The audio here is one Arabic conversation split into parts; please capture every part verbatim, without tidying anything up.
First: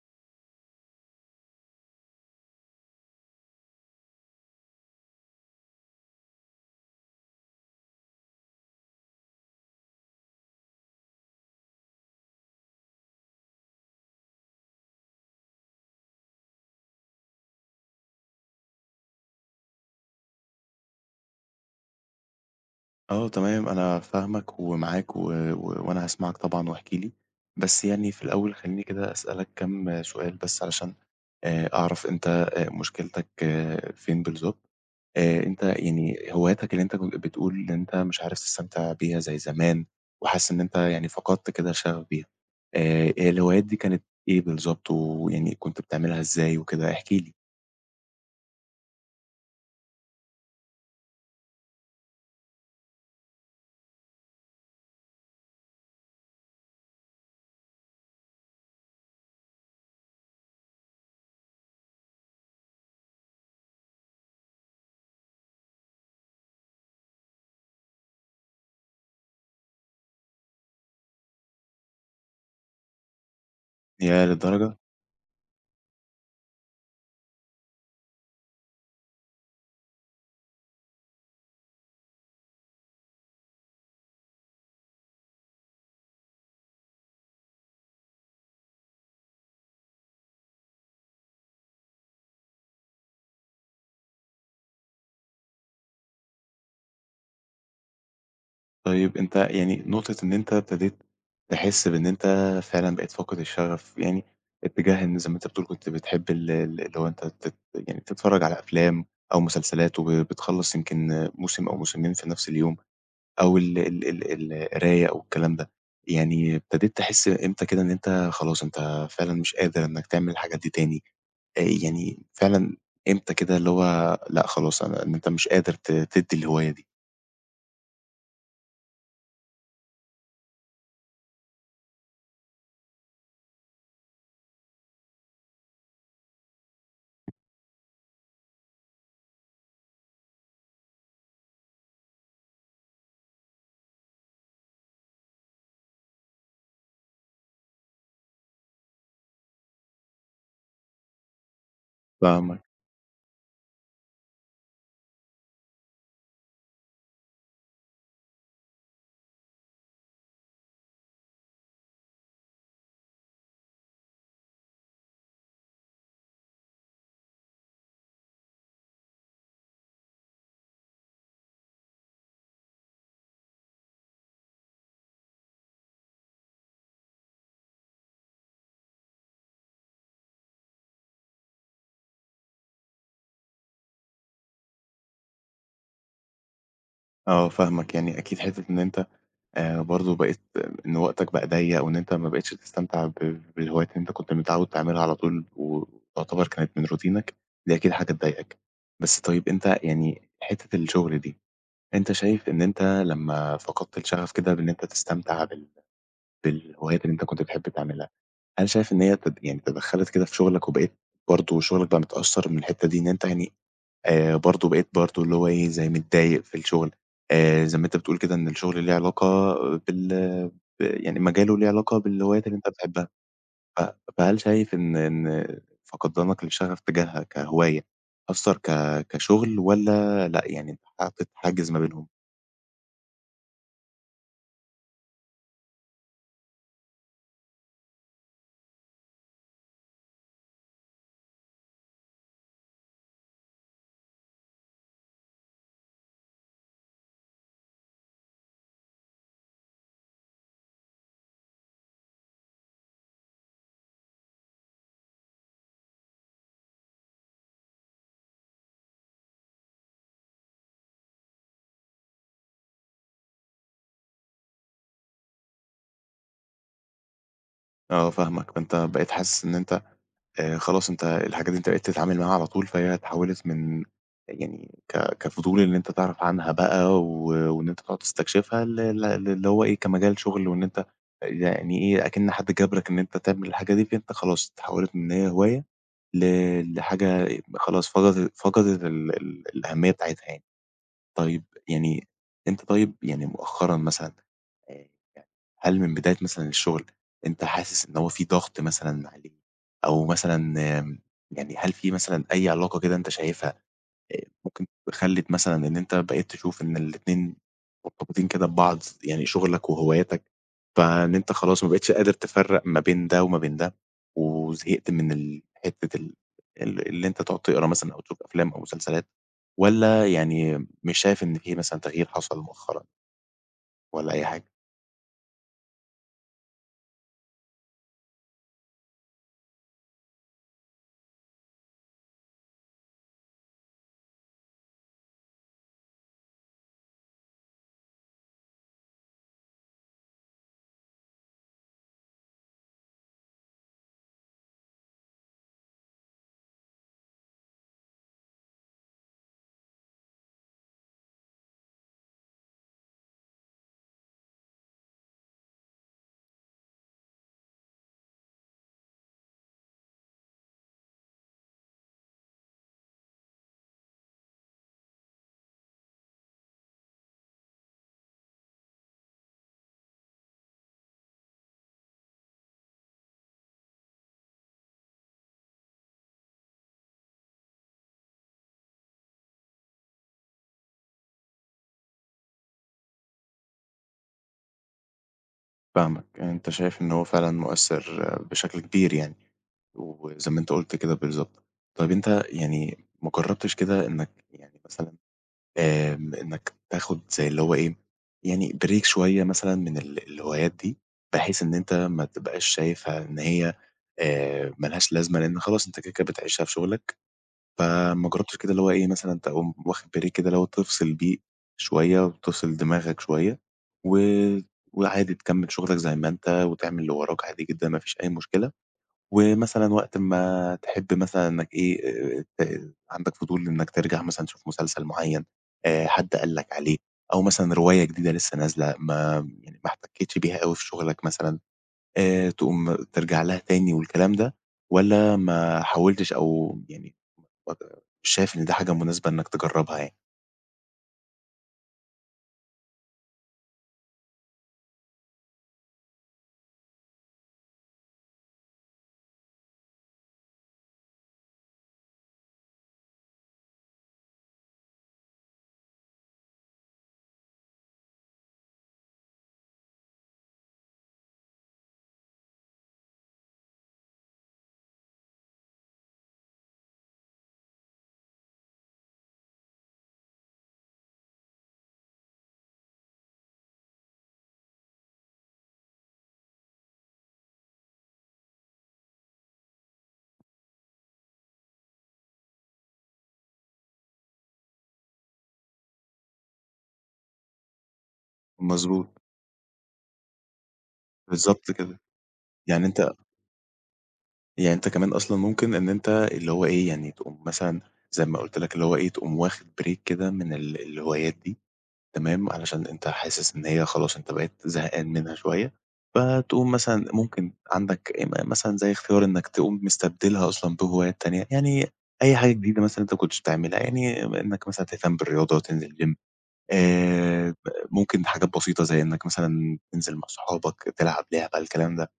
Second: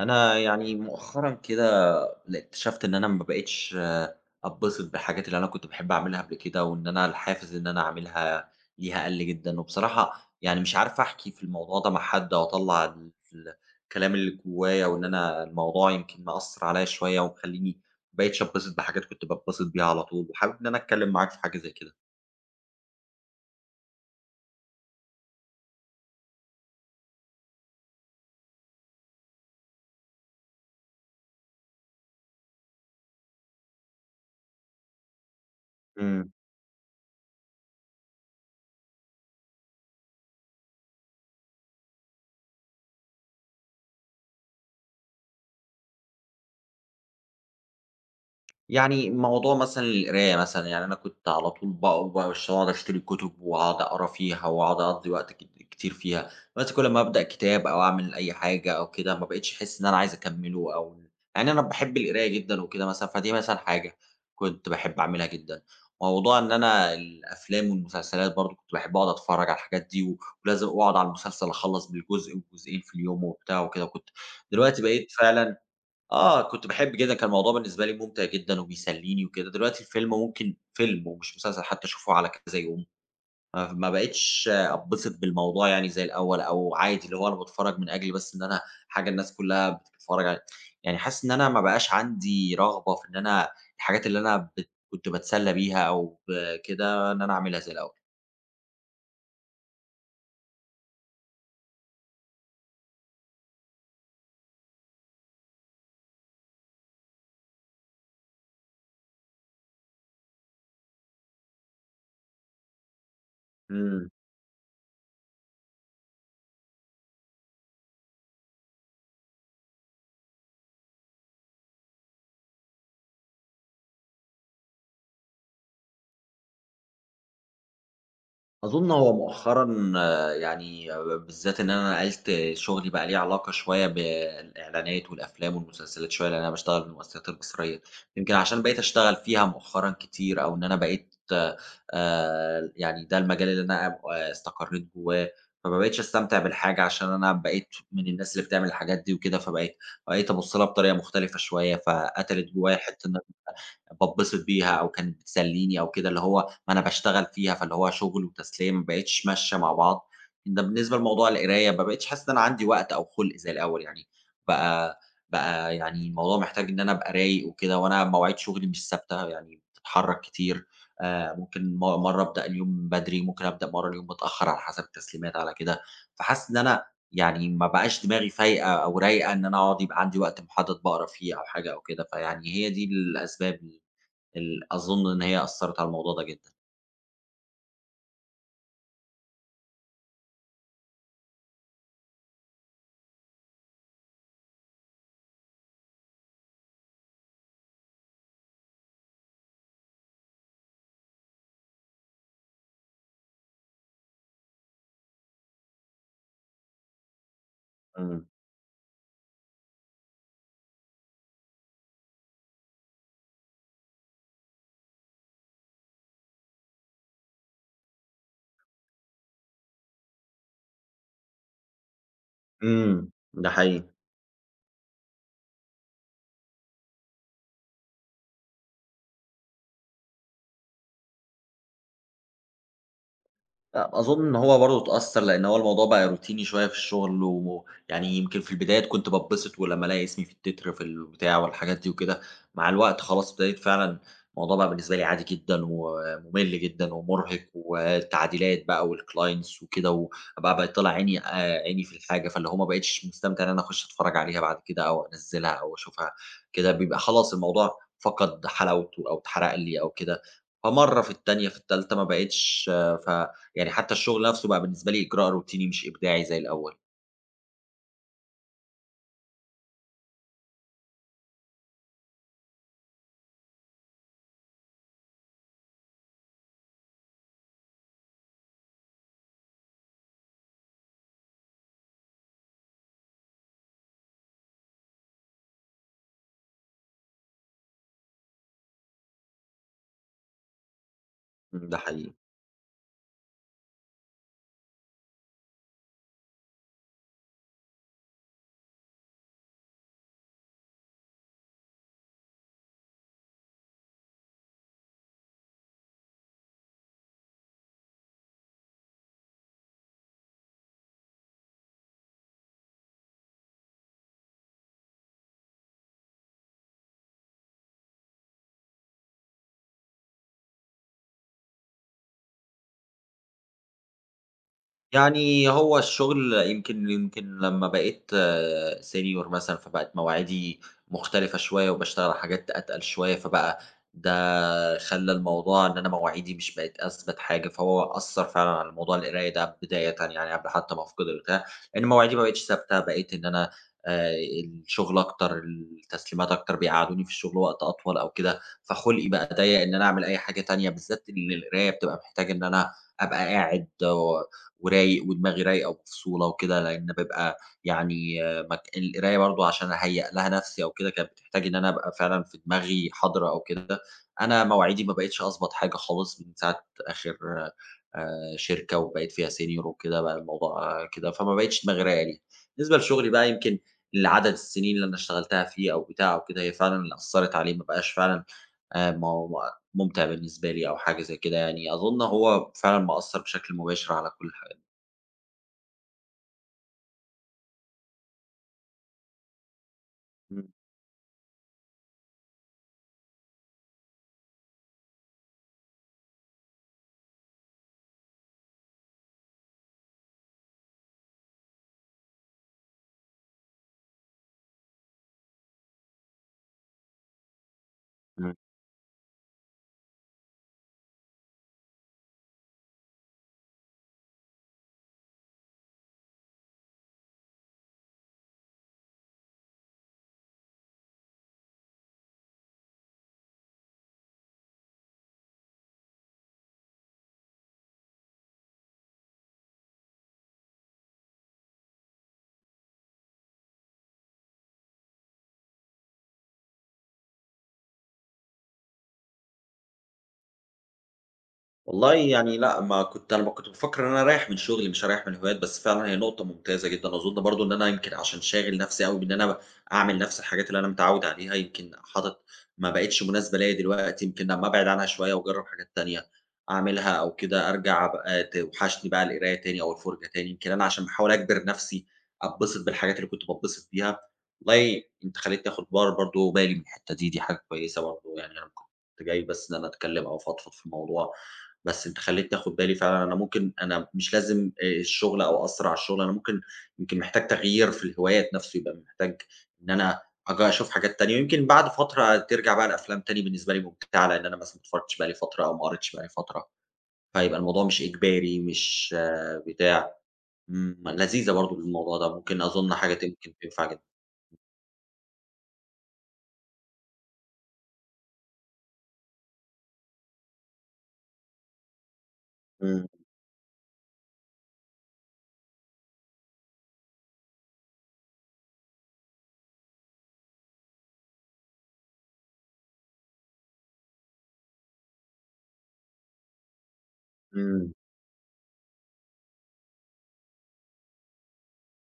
أنا يعني مؤخرًا كده ل اكتشفت إن أنا ما بقيتش أتبسط بالحاجات اللي أنا كنت باحب أعملها قبل كده، وإن أنا الحافز إن أنا أعملها ليها قَل جدًا، وبصراحة يعني مش عارف أحكي في الموضوع ده مع حد أو أطلّع ال الكلام اللي جوايا، وإن أنا الموضوع يمكن مأثّر عليَّ شوية ومخلّيني ما بقيتش أتبسط بحاجات كنت باتبسط بيها على طول، وحابب إن أنا أتكلّم معاك في حاجة زي آه تمام، أنا فاهمك ومعاك و و وأنا هاسمعك طبعًا، واحكِ لي. بس يعني في الأول خلّيني كده أسألك كام سؤال بس علشان آآ أعرف أنت آآ مشكلتك آه، فين بالضبط. آآ أنت يعني كده. هواياتك اللي أنت كنت بتقول إن أنت مش عارف تستمتع بيها زي زمان، وحاسس إن أنت يعني فقدت كده شغف بيها. آآ الهوايات دي كانت إيه بالضبط، ويعني كنت بتعملها إزاي وكده؟ احكِ لي. يعني موضوع مثلًا القراية مثلًا، يعني أنا كنت على طول ب باش باقعد أشتري كُتب وأقعد أقرا فيها وأقعد أقضّي وقت ك كتير فيها، بس كل ما أبدأ كتاب أو أعمل أي حاجة أو كده، ما بقيتش أحس إن أنا عايز أكمّله أو يعني أنا باحب القراية جدًا وكده مثلًا، فدي مثلًا حاجة كنت باحب أعملها جدًا. موضوع إن أنا الأفلام والمسلسلات برضه كنت باحب أقعد أتفرّج على الحاجات دي و ولازم واقعد على المسلسل أخلّص بالجزء والجزئين في اليوم وبتاع وكده وكنت ياه للدرجة! دلوقتي بقيت فعلًا آه، كنت باحب جدًا، كان الموضوع بالنسبة لي مُمتع جدًا وبيسلّيني وكده، دلوقتي الفيلم ممكن فيلم ومش مسلسل حتى أشوفه على كذا يوم، ما ما بقيتش أتبسط بالموضوع يعني زي الأول، أو عادي اللي هو أنا باتفرّج من أجل بس إن أنا حاجة الناس كلّها بتتفرّج علي يعني حاسس إن أنا ما بقاش عندي رغبة في إن أنا الحاجات اللي أنا بت كنت باتسلّى بيها أو ب كده إن أنا أعملها زي الأول. طيب أنت يعني نقطة إن أنت ابتديت تحس بإن أنت فعلًا بقيت فاقد الشغف، يعني اتجاه إن زي ما أنت بتقول كنت بتحب ال ال اللي هو أنت تت يعني تتفرج على أفلام أو مسلسلات، وبتخلّص يمكن موسم أو موسمين في نفس اليوم، أو ال ال إمم. ال القراية أو الكلام ده. يعني ابتديت تحس إمتى كده إن أنت خلاص أنت فعلًا مش قادر إنك تعمل الحاجات دي تاني؟ آآ يعني فعلًا إمتى كده اللي هو لأ خلاص أنا إن أنت مش قادر ت تدّي الهواية دي؟ أظن هو مؤخرًا آه، يعني آه، بالذات إن أنا نقلت شغلي بقى ليه علاقة شوية بالإعلانات والأفلام والمسلسلات شوية، لأن أنا باشتغل في المؤسسات البصرية، يمكن عشان بقيت أشتغل فيها مؤخرًا كتير أو إن أنا بقيت آآ يعني ده المجال اللي أنا أب استقريت جواه، فما بقيتش أستمتع بالحاجة عشان أنا بقيت من الناس اللي بتعمل الحاجات دي وكده، فبقيت بقيت أبُص لها بطريقة مختلفة شوية، فقتلت فاهمك. جوايا حتّة إن باتبسط بيها أو كانت بتسلّيني أو كده، اللي هو ما أنا باشتغل فيها، فاللي هو شغل وتسلية ما بقتش ماشية مع بعض. ده بالنسبة لموضوع القراية، ما بقيتش حاسس إن أنا عندي وقت أو خُلْق زي الأول يعني، بقى بقى يعني الموضوع محتاج إن أنا أبقى رايق وكده، وأنا مواعيد شغلي مش ثابتة، يعني بتتحرّك كتير، آآ ممكن م مرّة أبدأ اليوم بدري، ممكن أبدأ مرّة اليوم متأخّر على حسب التسليمات على كده، فحاسس إن أنا يعني ما بقاش دماغي فايقة أو رايقة إن أنا أقعد يبقى عندي وقت محدد باقرا فيه أو حاجة أو كده، فيعني هي دي الأسباب. ال أظن إن هي أثّرت على الموضوع ده جدًا. آه، فاهمك. يعني أكيد حتّة إن أنت آآ برضه بقيت إن وقتك بقى ضيّق، وإن أنت ما بقيتش تستمتع ب بالهوايات اللي أنت كنت متعوّد تعملها على طول، وتعتبر كانت من روتينك، دي أكيد حاجة تضايقك. بس طيب أنت يعني حتّة الشغل دي، أنت شايف إن أنت لمّا فقدت الشغف كده بإن أنت تستمتع بال بالهوايات اللي أنت كنت بتحب تعملها، إمم، هل شايف إن هي تد يعني تدخّلت كده في شغلك، وبقيت برضه شغلك بقى متأثّر من الحتّة دي، إن أنت يعني آآ برضه بقيت برضه اللي هو إيه، زي متضايق في الشغل، آآ زي ما أنت بتقول كده إن الشغل ليه علاقة بال ب يعني مجاله ليه علاقة بالهوايات اللي أنت بتحبها، إمم، ده ف حقيقي. فهل شايف إن إن فقدانك للشغف تجاهها كهواية أثّر ك كشغل والّا لأ، يعني أنت حاطط حاجز ما بينهم؟ لأ، أظُن إن هو برضه اتأثّر، لإن هو الموضوع بقى روتيني شوية في الشغل، ويعني يمكن في البدايات كنت باتبسط ولمّا ألاقي اسمي في التتر في البتاع والحاجات دي وكده، مع الوقت خلاص ابتديت فعلًا الموضوع بقى بالنسبة لي عادي جدًا، ومُمِل جدًا ومُرهق، والتعديلات بقى والclients وكده، وبقى بقى طالع عيني آآ، عيني في الحاجة، فاللي هو ما بقيتش مستمتع إن أنا أخُش أتفرّج عليها بعد كده أو أنزّلها أو أشوفها كده، بيبقى خلاص الموضوع فقد حلاوته أو اتحرق لي أو كده، فمَرّة في التانية في التالتة ما بقيتش آه، ف يعني حتى الشغل نفسه بقى بالنسبة لي إجراء روتيني مش إبداعي زي الأول، آه، فاهمك. فأنت بقيت حاسس إن أنت آآ خلاص أنت الحاجات دي أنت بقيت تتعامل معاها على طول، فهي اتحوّلت من يعني ك كفضول إن أنت تعرف عنها بقى، و وإن أنت تقعد تستكشفها ل ل للي هو إيه، كمجال شُغل، وإن أنت يعني إيه، أكِن حد جبرك إن أنت تعمل الحاجة دي، فأنت خلاص اتحوّلت من إن هي هواية ل لحاجة خلاص فقدت فقدت ال ال الأهمية بتاعتها يعني. طيب إمم، ده يعني حقيقي. أنت، طيب يعني مؤخرًا مثلًا، آآ يعني هل من بداية مثلًا الشغل، أنت حاسس إن هو في ضغط مثلًا عليك، أو مثلًا آمم يعني هل في مثلًا أي علاقة كده أنت شايفها، آآ ممكن خلِّت مثلًا إن أنت بقيت تشوف إن الاتنين مرتبطين كده ببعض، يعني شغلك وهواياتك، فإن أنت خلاص ما بقيتش قادر تفرّق ما بين ده وما بين ده، وزهقت من ال حتّة ال ال اللي أنت تقعد تقرا مثلًا أو تشوف أفلام أو مسلسلات، والّا يعني مش شايف إن في مثلًا تغيير حصل مؤخرًا، والّا أي حاجة؟ يعني هو الشغل يمكن يمكن لمّا بقيت senior مثلًا، فبقت مواعيدي مختلفة شوية وباشتغل على حاجات أتقل شوية، فبقى ده آه، خلّى الموضوع إن أنا مواعيدي مش بقت أثبت حاجة، فهو أثّر فعلًا على موضوع القراية ده بدايةً يعني قبل حتى ما أفقد البتاع، لإن مواعيدي ما بقتش ثابتة، بقيت إن أنا آآ الشغل أكتر، التسليمات أكتر، بيقعّدوني في الشغل وقت أطول أو كده، فخُلقي بقى ضيّق إن أنا أعمل أي حاجة تانية، بالذات إن القراية بتبقى محتاجة إن أنا أبقى قاعد و ورايق ودماغي رايقة ومفصولة وكده، لإن بابقى يعني آه، مك القراية برضه عشان أهيّأ لها نَفْسي أو كده، كانت بتحتاج إن أنا أبقى فعلًا في دماغي حاضرة أو كده. أنا مواعيدي ما بقِتش أضبط حاجة خالص من ساعة آخر آآ شركة وبقيت فيها senior وكده، بقى الموضوع آه، كده، فما بقِتش مغرية لي. بالنسبة لشغلي بقى يمكن لعدد السنين اللي أنا اشتغلتها فيه أو بتاع أو كده، هي فعلًا اللي أثّرت عليه، ما بقاش فعلًا آآ مو مُمتع بالنسبة لي أو حاجة زي كده يعني، أظُن هو فعلًا مأثّر بشكل مباشر على كل الحاجات. فاهمك. يعني أنت شايف إن هو فعلًا مؤثّر بشكل كبير يعني، وزي ما إمم، أنت قُلت كده بالضبط. طيب أنت يعني ما جرّبتش كده إنك يعني مثلًا آمم، إنك تاخد زي اللي هو إيه، يعني break شوية مثلًا من ال الهوايات دي، بحيث إن أنت ما تبقاش شايفها إن هي آآ، ما لهاش لازمة، لإن خلاص أنت كده، كده بتعيشها في شغلك، فما إمم. جربتش كده اللي هو إيه مثلًا تقوم واخد break كده اللي هو تفصل بيه شوية، وتفصل دماغك شوية، و وعادي تكمل شغلك زي ما أنت، وتعمل اللي وراك عادي جدًا، ما فيش أي مشكلة. ومثلًا وقت ما تحب مثلًا إنّك إيه، آآ، ت عندك فضول إنّك ترجع مثلًا تشوف مسلسل معيّن، آآ، حد قال لك عليه، أو مثلًا رواية جديدة لسّه نازلة، ما يعني ما احتكيتش بيها أوي في شغلك مثلًا، آآ، تقوم ترجع لها تاني والكلام ده، والّا ما حاولتش، أو يعني ما ت مش شايف إن دي حاجة مناسبة إنّك تجرّبها يعني؟ والله يعني لأ، ما كنت أنا ب كنت بافكّر إن أنا أريّح من شغلي مش هاريّح من الهوايات، بس فعلًا هي نقطة ممتازة جدًا، أظن برضه إن أنا يمكن عشان شاغل نفسي أوي بإن أنا أعمل نفس الحاجات اللي أنا متعوّد عليها، يمكن حاطط ما بقِتش مناسبة ليّا دلوقتي، يمكن لمّا أبعد عنها شوية وأجرّب حاجات تانية أعملها أو كده أرجع أبقى توحشني بقى القراية تاني أو الفُرجة تاني، يمكن أنا عشان باحاول أجبر نفسي أتبسط بالحاجات اللي كنت باتبسط بيها، والله أنت خلّيتني آخُد بار برضه بالي من الحتّة دي، دي حاجة كويسة برضه يعني أنا كنت جاي بس إن أنا أتكلّم أو أفضفض في الموضوع، بس أنت خلّيتني آخُد بالي فعلًا أنا ممكن أنا مش لازم آآ الشغل أو أأثّر على الشغل، أنا ممكن يمكن محتاج تغيير في الهوايات نَفْسه، يبقى محتاج إن أنا أج أشوف حاجات تانية، ويمكن بعد فترة ترجع بقى الأفلام تاني بالنسبة لي ممتعة، لإن أنا مثلًا ما اتفرّجتش بقى لي فترة أو ما قريتش بقى لي فترة، فيبقى الموضوع مش إجباري مضبوط، مش آه، بتاع. إمم، لذيذة بالضبط برضه كده. الموضوع ده، ممكن يعني أظُن أنت حاجة ت ممكن تنفع جدًا. يعني أنت كمان أصلًا ممكن إن أنت اللي هو إيه، يعني تقوم مثلًا زي ما قُلت لك اللي هو إيه، تقوم واخد break كده من ال الهوايات دي. تمام، علشان إمم، أنت حاسس إن هي خلاص أنت بقيت زهقان منها شوية، فتقوم مثلًا ممكن عندك م مثلًا زي اختيار إنك تقوم مستبدلها أصلًا بهوايات تانية، يعني أي حاجة جديدة مثلًا أنت ما كنتش بتعملها، يعني إنك مثلًا تهتم بالرياضة، تنزل جيم، آآ، إمم. ممكن حاجات بسيطة زي إنك مثلًا تنزل مع صحابك، تلعب لعبة، الكلام ده،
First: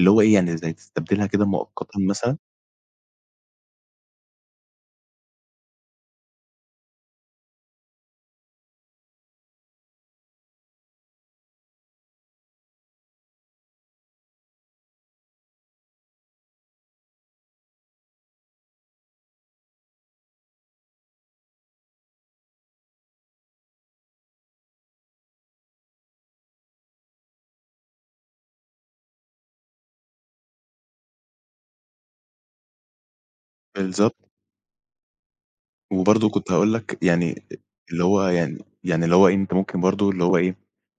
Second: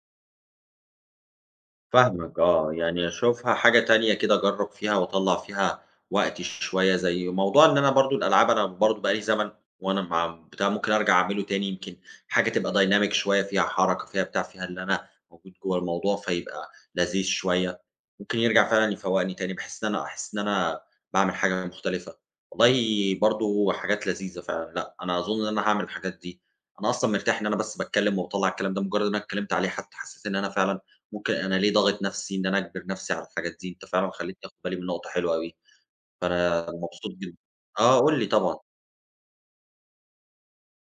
اللي هو إيه يعني زي تستبدلها كده مؤقتًا مثلًا. فاهمك آه، يعني أشوفها حاجة تانية كده أجرّب فيها وأطلّع فيها وقتي شوية، زي موضوع إن أنا برضه الألعاب أنا برضه بقى لي زمن وأنا مع بتاع ممكن أرجع أعمله تاني، يمكن حاجة تبقى dynamic شوية فيها حركة، فيها بتاع، فيها اللي أنا موجود جوّه الموضوع، فيبقى لذيذ شوية، ممكن يرجع فعلًا يفوّقني تاني، بحيث إن أنا أحس إن أنا باعمل حاجة مختلفة. والله برضه حاجات لذيذة فعلًا، لأ، أنا أظن إن أنا هاعمل الحاجات دي، أنا أصلًا مرتاح إن أنا بس باتكلّم وباطلّع الكلام ده، مجرّد إن أنا اتكلّمت عليه حتى حسّيت إن أنا فعلًا ممكن أنا ليه ضاغط نفسي إن أنا أجبر نفسي على الحاجات دي، أنت فعلًا بالضبط. خلّيتني آخُد بالي من نقطة حلوة أوي، وبرضه كنت فأنا هاقول لك، مبسوط جدًا. يعني آه، اللي قُل هو لي طبعًا، يعني يعني اللي هو إيه، أنت ممكن برضه اللي هو إيه،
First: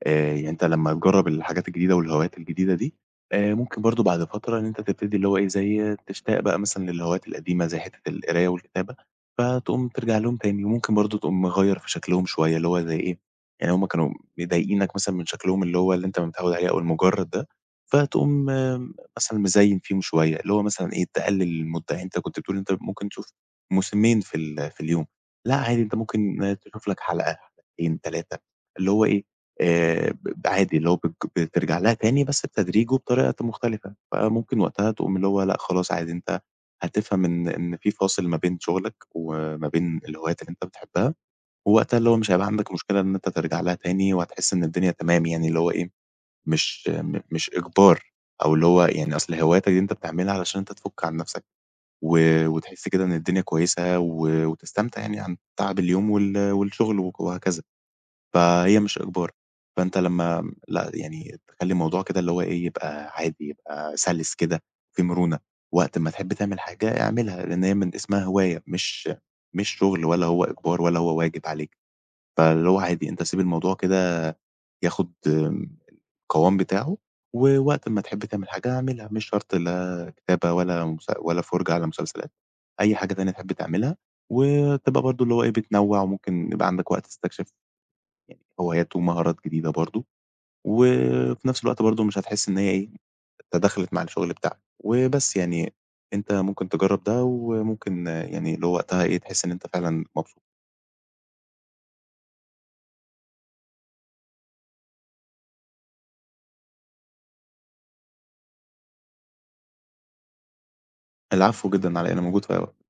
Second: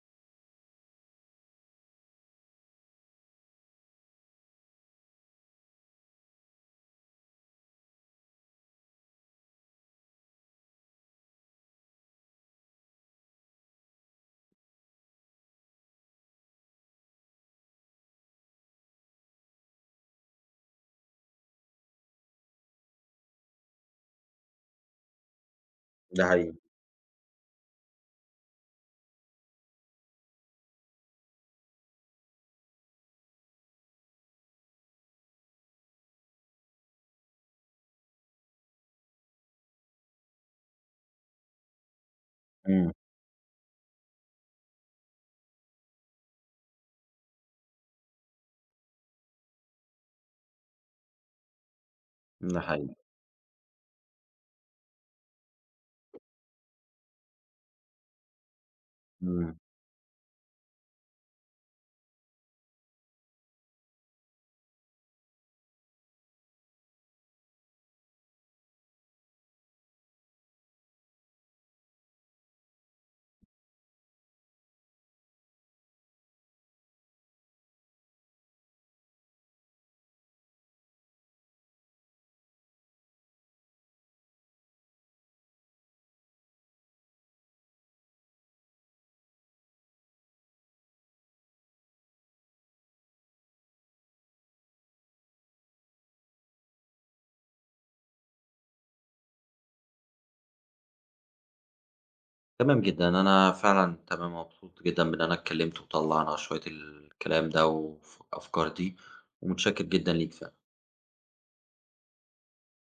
آآ يعني أنت لمّا تجرّب الحاجات الجديدة والهوايات الجديدة دي، آآ ممكن برضه بعد فترة إن أنت تبتدي اللي هو إيه، زي تشتاق بقى مثلًا للهوايات القديمة زي حتّة القراية والكتابة، فتقوم ترجع لهم تاني، وممكن برضه تقوم مغيّر في شكلهم شوية، اللي هو زي إيه، يعني هم كانوا مضايقينك مثلًا من شكلهم اللي هو اللي أنت متعوّد عليه أو المُجرّد ده، فتقوم آه، مثلًا مزيّن فيهم شوية، اللي هو مثلًا إيه، تقلل المدة، يعني أنت كنت بتقول أنت ممكن تشوف موسمين في ال في اليوم، لأ عادي أنت ده ممكن حقيقي، تشوف لك حلقة، حلقتين، تلاتة، اللي هو إيه، آآ ب عادي اللي هو بتج بترجع لها تاني بس بتدريج وبطريقة مختلفة، فممكن وقتها تقوم اللي هو لأ خلاص عادي أنت هتفهم إن إن في فاصل ما بين شغلك وما بين الهوايات اللي أنت بتحبها، ووقتها اللي هو مش هيبقى عندك إمم، مشكلة إن أنت ترجع لها تاني، وهتحس إن الدنيا تمام، يعني اللي هو إيه، مش م مش إجبار، أو اللي هو يعني أصل هواياتك دي أنت بتعملها علشان أنت تفُك عن نفسك، و ده وتحس حقيقي، كده إن الدنيا كويسة، و وتستمتع يعني عن تعب اليوم وال والشغل وك وهكذا، فهي مش إجبار. إمم، فأنت لمّا لأ يعني تخلّي الموضوع كده اللي هو إيه، يبقى عادي، يبقى سَلِس كده، في مرونة، وقت ما تحب تعمل حاجة اعملها، لإن هي من اسمها هواية، مش مش شغل ولا هو إجبار ولا هو واجب عليك، فاللي هو عادي أنت سيب الموضوع كده ياخد القوام بتاعه، ووقت ما تحب تعمل حاجة اعملها، مش شرط لا كتابة ولا مس ولا فُرجة على مسلسلات. أي حاجة تانية تحب تعملها، وتبقى برضه اللي هو إيه، بتنوّع، وممكن يبقى عندك وقت تستكشف هوايات ومهارات جديدة برضه، وفي نفس الوقت برضه مش هتحس إن هي إيه، تداخلت مع الشغل بتاعك، وبس يعني أنت ممكن تجرّب ده، وممكن آه، يعني اللي هو وقتها إيه، تحس إن أنت فعلًا مبسوط. تمام جدًا، أنا فعلًا تمام مبسوط جدًا بإن أنا اتكلّمت وطلّعنا شوية الكلام ده والف الأفكار دي، ومتشكّر جدًا ليك ف العفو جدًا، على إيه، أنا موجود في أي وقت.